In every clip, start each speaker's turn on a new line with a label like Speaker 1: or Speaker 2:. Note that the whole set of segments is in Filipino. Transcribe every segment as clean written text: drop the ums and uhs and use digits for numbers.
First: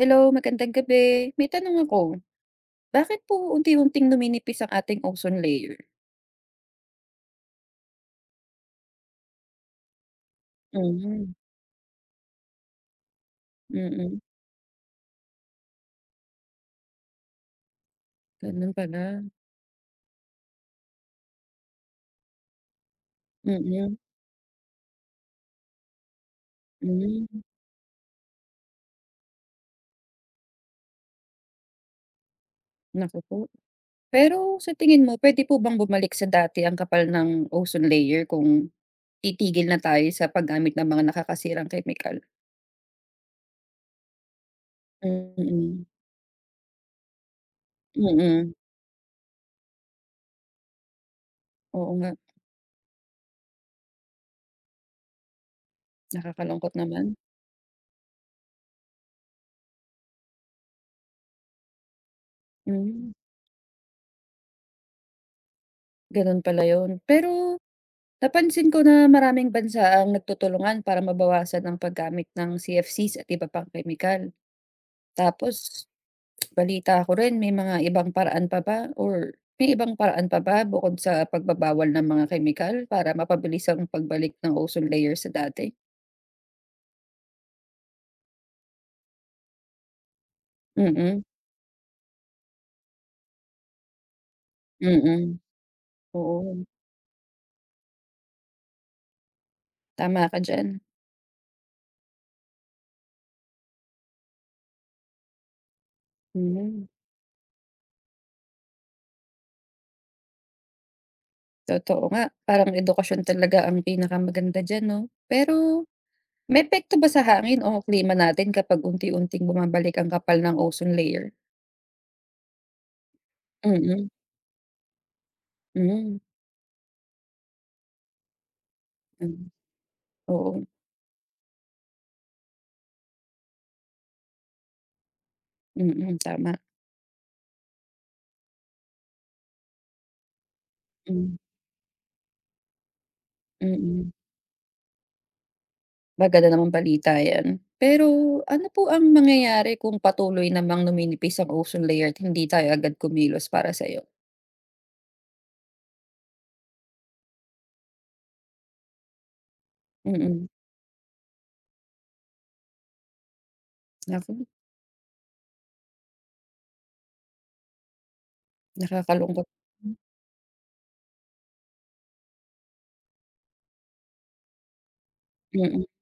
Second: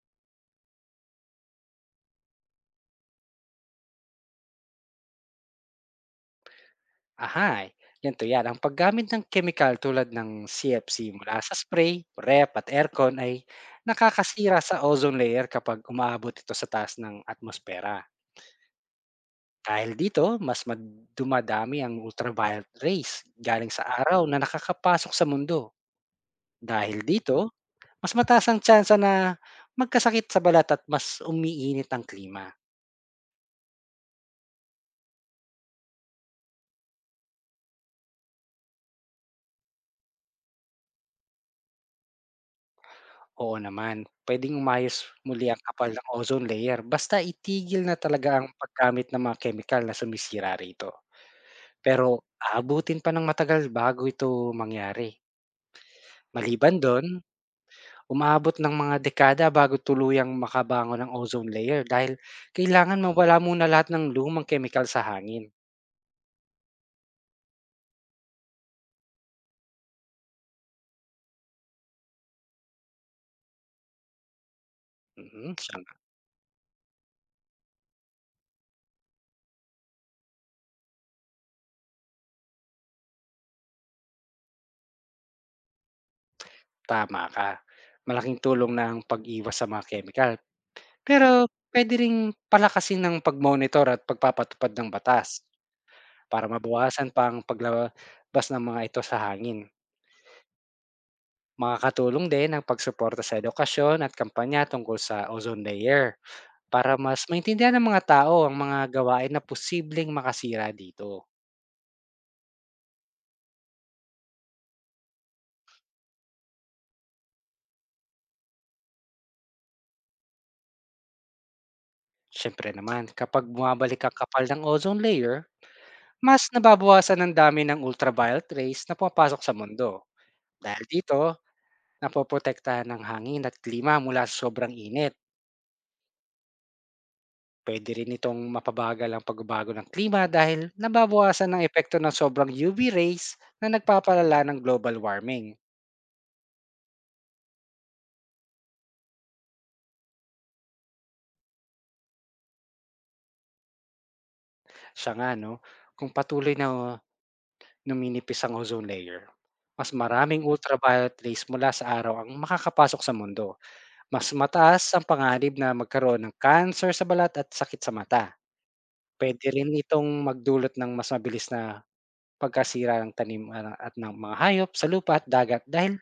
Speaker 1: Hello, magandang gabi. May tanong ako, bakit po unti-unting numinipis ang ating ozone layer?
Speaker 2: Aha, ganito yan. Ang paggamit ng chemical tulad ng CFC
Speaker 1: Mhm,
Speaker 2: mula sa spray, ref at aircon ay
Speaker 1: mm.
Speaker 2: nakakasira sa ozone layer kapag umaabot ito sa taas ng atmosfera.
Speaker 1: Ganun pala,
Speaker 2: Dahil dito, mas dumadami ang ultraviolet rays galing sa
Speaker 1: mm,
Speaker 2: araw na nakakapasok sa mundo. Dahil
Speaker 1: hmm,
Speaker 2: dito, mas mataas ang tsansa na magkasakit sa balat at mas umiinit ang klima.
Speaker 1: naku po. Pero sa tingin mo puwede po bang bumalik sa dati ang kapal ng ozone layer kung titigil na tayo sa paggamit ng mga nakakasirang kemikal?
Speaker 2: Oo naman, puwedeng umayos muli ang
Speaker 1: Mm,
Speaker 2: kapal ng ozone layer basta itigil na talaga ang
Speaker 1: mm.
Speaker 2: paggamit ng mga chemical na sumisira rito.
Speaker 1: Oo
Speaker 2: Pero
Speaker 1: nga,
Speaker 2: aabutin pa ng matagal bago ito mangyari.
Speaker 1: nakakalungkot
Speaker 2: Maliban
Speaker 1: naman.
Speaker 2: do'n, umaabot ng mga dekada bago tuluyang makabango ng ozone layer dahil kailangan
Speaker 1: Hmm,
Speaker 2: mawala muna lahat ng lumang chemical sa hangin.
Speaker 1: ganun pala yun. Pero napansin ko na maraming bansa ang nagtutulungan para mabawasan ang paggamit ng CFCs at iba pang kemikal.
Speaker 2: Mm, siya
Speaker 1: Tapos, balita ko rin may mga ibang paraan pa ba bukod sa pagbabawal ng mga kemikal para mapabilis ang pagbalik ng ozone layer sa dati?
Speaker 2: Tama ka. Malaking tulong na ang pag-iwas sa mga chemical.
Speaker 1: Mm,
Speaker 2: Pero puwede ring palakasin ng pag-monitor at pagpapatupad ng
Speaker 1: mm.
Speaker 2: batas. Para
Speaker 1: Oo,
Speaker 2: mabawasan pa ang paglabas ng mga ito sa hangin.
Speaker 1: tama ka diyan.
Speaker 2: Makakatulong din ang pagsuporta sa edukasyon at kampanya tungkol sa ozone layer
Speaker 1: Mm,
Speaker 2: para mas maintindihan ng mga tao ang mga gawain na posibleng makasira dito.
Speaker 1: totoo nga. Parang edukasyon talaga ang pinakamaganda diyan, 'no? Pero may epekto ba sa hangin o klima natin kapag unti-unting bumabalik ang kapal ng ozone layer?
Speaker 2: Siyempre naman, kapag bumabalik
Speaker 1: Mm,
Speaker 2: ang kapal ng ozone layer,
Speaker 1: hmm,
Speaker 2: mas nababawasan ang dami ng ultraviolet rays na pumapasok
Speaker 1: hmm,
Speaker 2: sa mundo.
Speaker 1: oo,
Speaker 2: Dahil dito, napoprotektahan ng hangin at klima mula sa sobrang init.
Speaker 1: mm, tama,
Speaker 2: Puwede rin itong mapabagal ang pagbabago ng klima dahil
Speaker 1: hmm, mm.
Speaker 2: nababawasan ng epekto ng sobrang UV rays na
Speaker 1: Mm-hmm.
Speaker 2: nagpapalala ng global warming.
Speaker 1: Maganda namang balita 'yan. Pero ano po ang mangyayari kung patuloy namang numinipis ang ozone layer at hindi tayo agad kumilos para sa'yo?
Speaker 2: Siya nga no, kung patuloy na numinipis ang ozone layer, mas maraming
Speaker 1: Mm,
Speaker 2: ultraviolet rays mula sa araw ang makakapasok sa mundo. Mas
Speaker 1: naku,
Speaker 2: mataas ang panganib na magkaroon ng cancer sa balat at sakit sa mata.
Speaker 1: nakakalungkot.
Speaker 2: Puwede rin itong magdulot ng mas mabilis na pagkasira ng tanim, at ng mga hayop sa lupa at dagat
Speaker 1: Mm,
Speaker 2: dahil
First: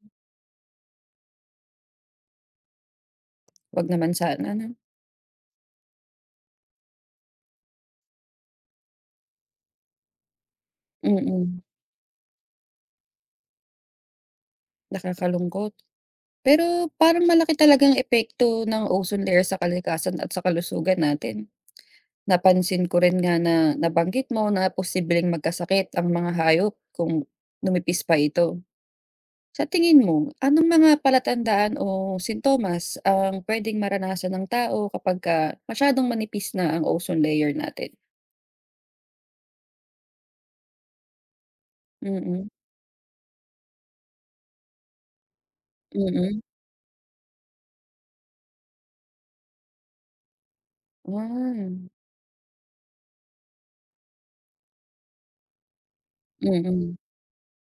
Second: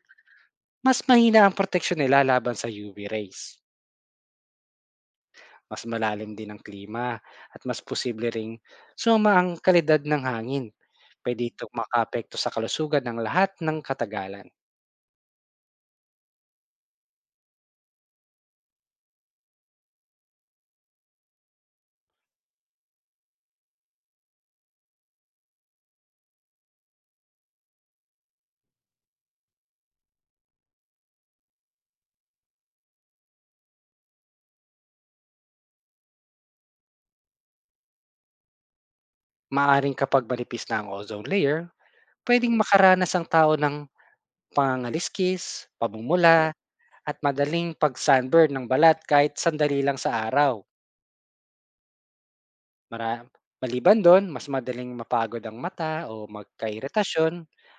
Speaker 2: mas mahina ang proteksyon nila laban sa UV rays,
Speaker 1: 'wag naman sana, 'no?
Speaker 2: mas malalim din ang klima at mas posible ring suma ang kalidad ng hangin. Pwede
Speaker 1: Mm,
Speaker 2: itong makaapekto sa kalusugan ng lahat ng katagalan.
Speaker 1: nakakalungkot. Pero parang malaki talagang epekto ng ozone layer sa kalikasan at sa kalusugan natin. Napansin ko rin nga na nabanggit mo na posibleng magkasakit ang mga hayop kung lumipis pa ito. Sa tingin mo, anong mga palatandaan o sintomas ang pwedeng maranasan ng tao kapag masyadong manipis na ang ozone layer natin?
Speaker 2: Maaring kapag manipis na ang ozone layer,
Speaker 1: Mm, mm.
Speaker 2: pwedeng makaranas ang tao ng pangangaliskis,
Speaker 1: Mm,
Speaker 2: pamumula,
Speaker 1: mm.
Speaker 2: at madaling pag-sunburn ng balat kahit sandali lang sa araw.
Speaker 1: Ah,
Speaker 2: Mara Maliban dun, mas madaling mapagod ang mata o
Speaker 1: mm.
Speaker 2: magka-iritasyon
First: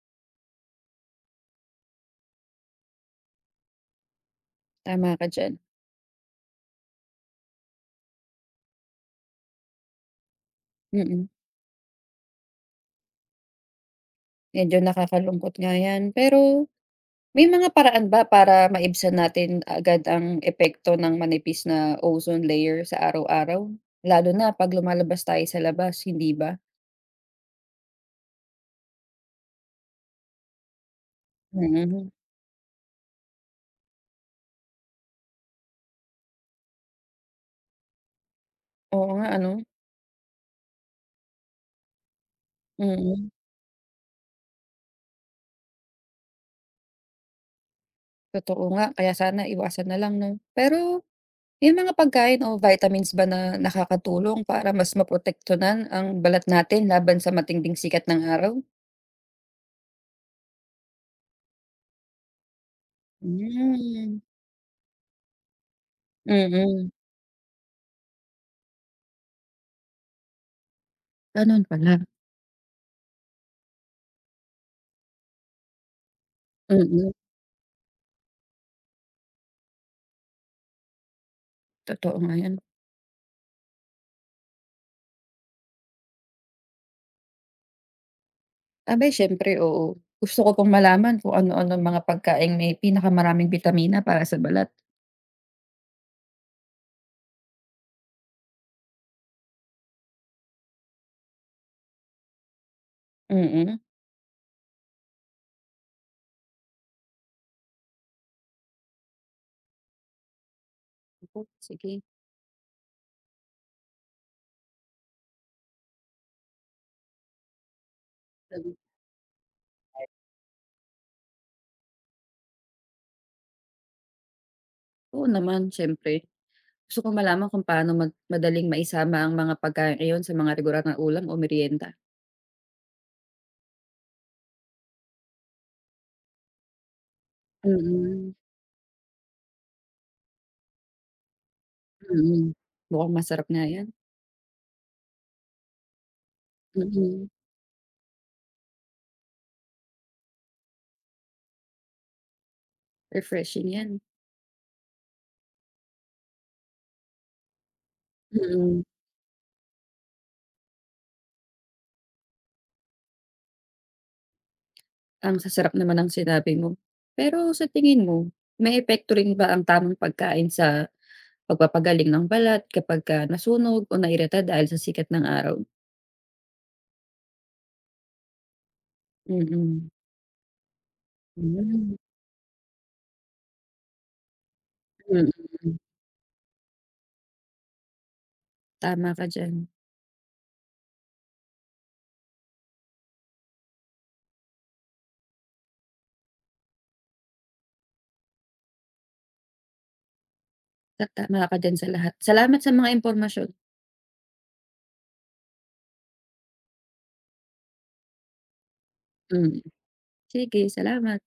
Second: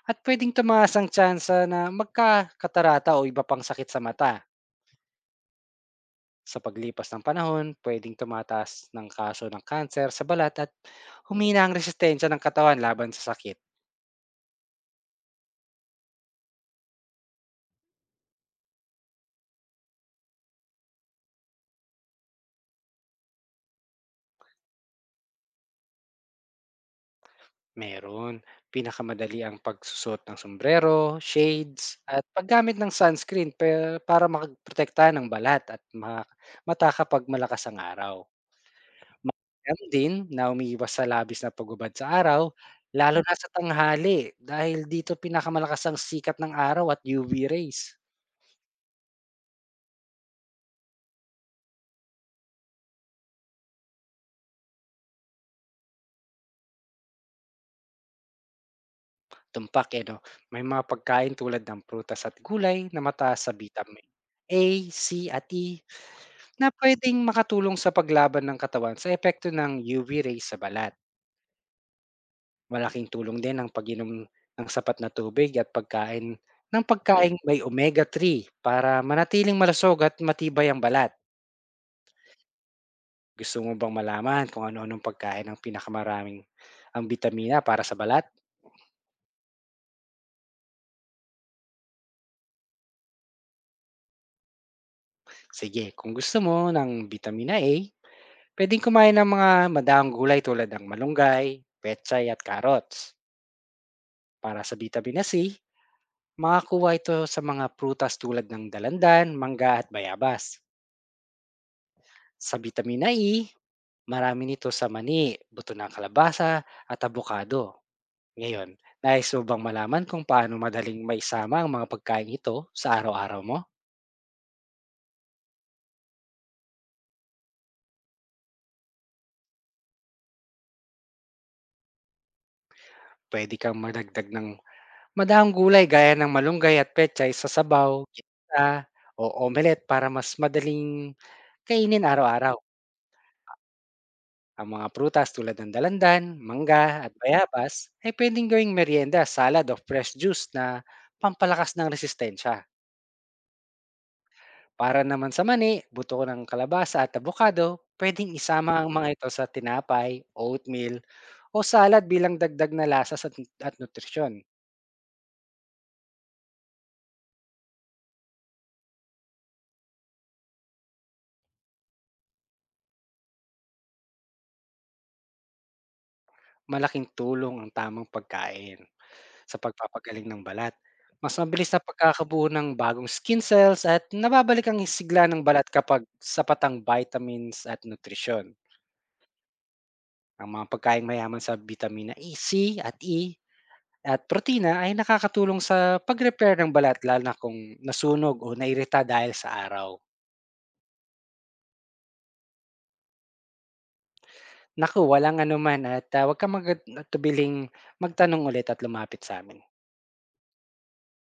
Speaker 2: at puwedeng tumaas ang tsansa na magkakatarata o iba pang sakit sa mata.
Speaker 1: Tama ka diyan,
Speaker 2: Sa paglipas ng panahon, puwedeng tumataas ng kaso ng kanser sa balat at
Speaker 1: mm.
Speaker 2: humina ang resistensya ng katawan laban sa sakit.
Speaker 1: Medyo nakakalungkot nga 'yan, pero may mga paraan ba para maibsan natin agad ang epekto ng manipis na ozone layer sa araw-araw? Lalo na 'pag lumalabas tayo sa labas, hindi ba?
Speaker 2: Meron, pinakamadali ang pagsusot ng sombrero, shades,
Speaker 1: Mm.
Speaker 2: at paggamit ng sunscreen para makaprotektahan ng balat at mata kapag malakas ang araw.
Speaker 1: Oo nga ano?
Speaker 2: Mainam din na umiiwas sa labis na pagubad sa araw, lalo
Speaker 1: Mm.
Speaker 2: na sa tanghali dahil dito pinakamalakas ang sikat ng araw at UV rays.
Speaker 1: Totoo nga, kaya sana iwasan na lang, 'no? Pero may mga pagkain o vitamins ba na nakakatulong para mas maprotektuhan ang balat natin laban sa matinding sikat ng araw?
Speaker 2: Tumpak eh no, may mga pagkain tulad ng prutas at gulay na mataas sa vitamin
Speaker 1: Hmm,
Speaker 2: A, C at E na
Speaker 1: mm.
Speaker 2: pwedeng makatulong sa paglaban ng katawan sa epekto ng UV rays sa balat.
Speaker 1: Gano'n pala.
Speaker 2: Malaking tulong din ang pag-inom ng sapat na tubig at pagkain ng
Speaker 1: Mm,
Speaker 2: pagkain may omega-3 para manatiling malusog at matibay ang balat.
Speaker 1: totoo nga 'yan.
Speaker 2: Gusto mo bang malaman kung ano-anong pagkain ang pinakamaraming ang bitamina para sa balat?
Speaker 1: Abay siyempre, oo. Gusto ko pong malaman kung ano-ano ang mga pagkaing may pinakamaraming bitamina para sa balat.
Speaker 2: Sige, kung gusto mo ng bitamina A, pwedeng kumain ng mga madaang gulay tulad ng malunggay, pechay at carrots.
Speaker 1: Mm.
Speaker 2: Para sa bitamina C, makakuha ito sa mga prutas tulad ng dalandan, mangga at bayabas.
Speaker 1: Naku, sige.
Speaker 2: Sa bitamina E, marami nito sa mani, buto ng kalabasa at abukado. Ngayon,
Speaker 1: Ganun.
Speaker 2: nais mo bang malaman kung paano madaling maisama ang mga pagkain ito sa araw-araw mo?
Speaker 1: Oo naman, siyempre. Gusto kong malaman kung paano madaling maisama ang mga pagkain iyon sa mga regular na ulam o merienda.
Speaker 2: Puwede kang magdagdag ng madahong gulay gaya ng malunggay at pechay sa sabaw,
Speaker 1: Mm,
Speaker 2: gitna o omelet para mas madaling kainin
Speaker 1: mm.
Speaker 2: araw-araw.
Speaker 1: Mukhang masarap nga 'yan.
Speaker 2: Ang mga prutas tulad ng dalandan, mangga at
Speaker 1: Mm,
Speaker 2: bayabas ay puwedeng gawing merienda, salad o fresh juice na pampalakas ng resistensya.
Speaker 1: refreshing 'yan.
Speaker 2: Para naman sa mani, buto ng kalabasa at abokado, puwedeng isama
Speaker 1: Mm.
Speaker 2: ang mga ito sa tinapay, oatmeal o salad bilang dagdag na lasa sa at nutrisyon.
Speaker 1: Ang sasarap naman ng sinabi mo. Pero sa tingin mo, may epekto rin ba ang tamang pagkain sa pagpapagaling ng balat kapag kapagka nasunog o nairita dahil sa sikat ng araw.
Speaker 2: Malaking tulong ang tamang pagkain sa
Speaker 1: Mm.
Speaker 2: pagpapagaling ng balat. Mas mabilis na
Speaker 1: Hmm,
Speaker 2: pagkakabuo ng bagong skin cells at nababalik ang sigla ng balat
Speaker 1: mm.
Speaker 2: kapag sapat ang vitamins at nutrisyon.
Speaker 1: Tama ka diyan.
Speaker 2: Ang mga pagkain mayaman sa vitamina E, C at E at protina ay nakakatulong sa pag-repair ng balat lalo na kung nasunog o nairita dahil sa araw.
Speaker 1: Tama ka diyan sa lahat. Salamat sa mga impormasyon.
Speaker 2: Naku, walang anuman at huwag kang tubiling magtanong ulit at lumapit sa amin.
Speaker 1: Mm. Sige, salamat.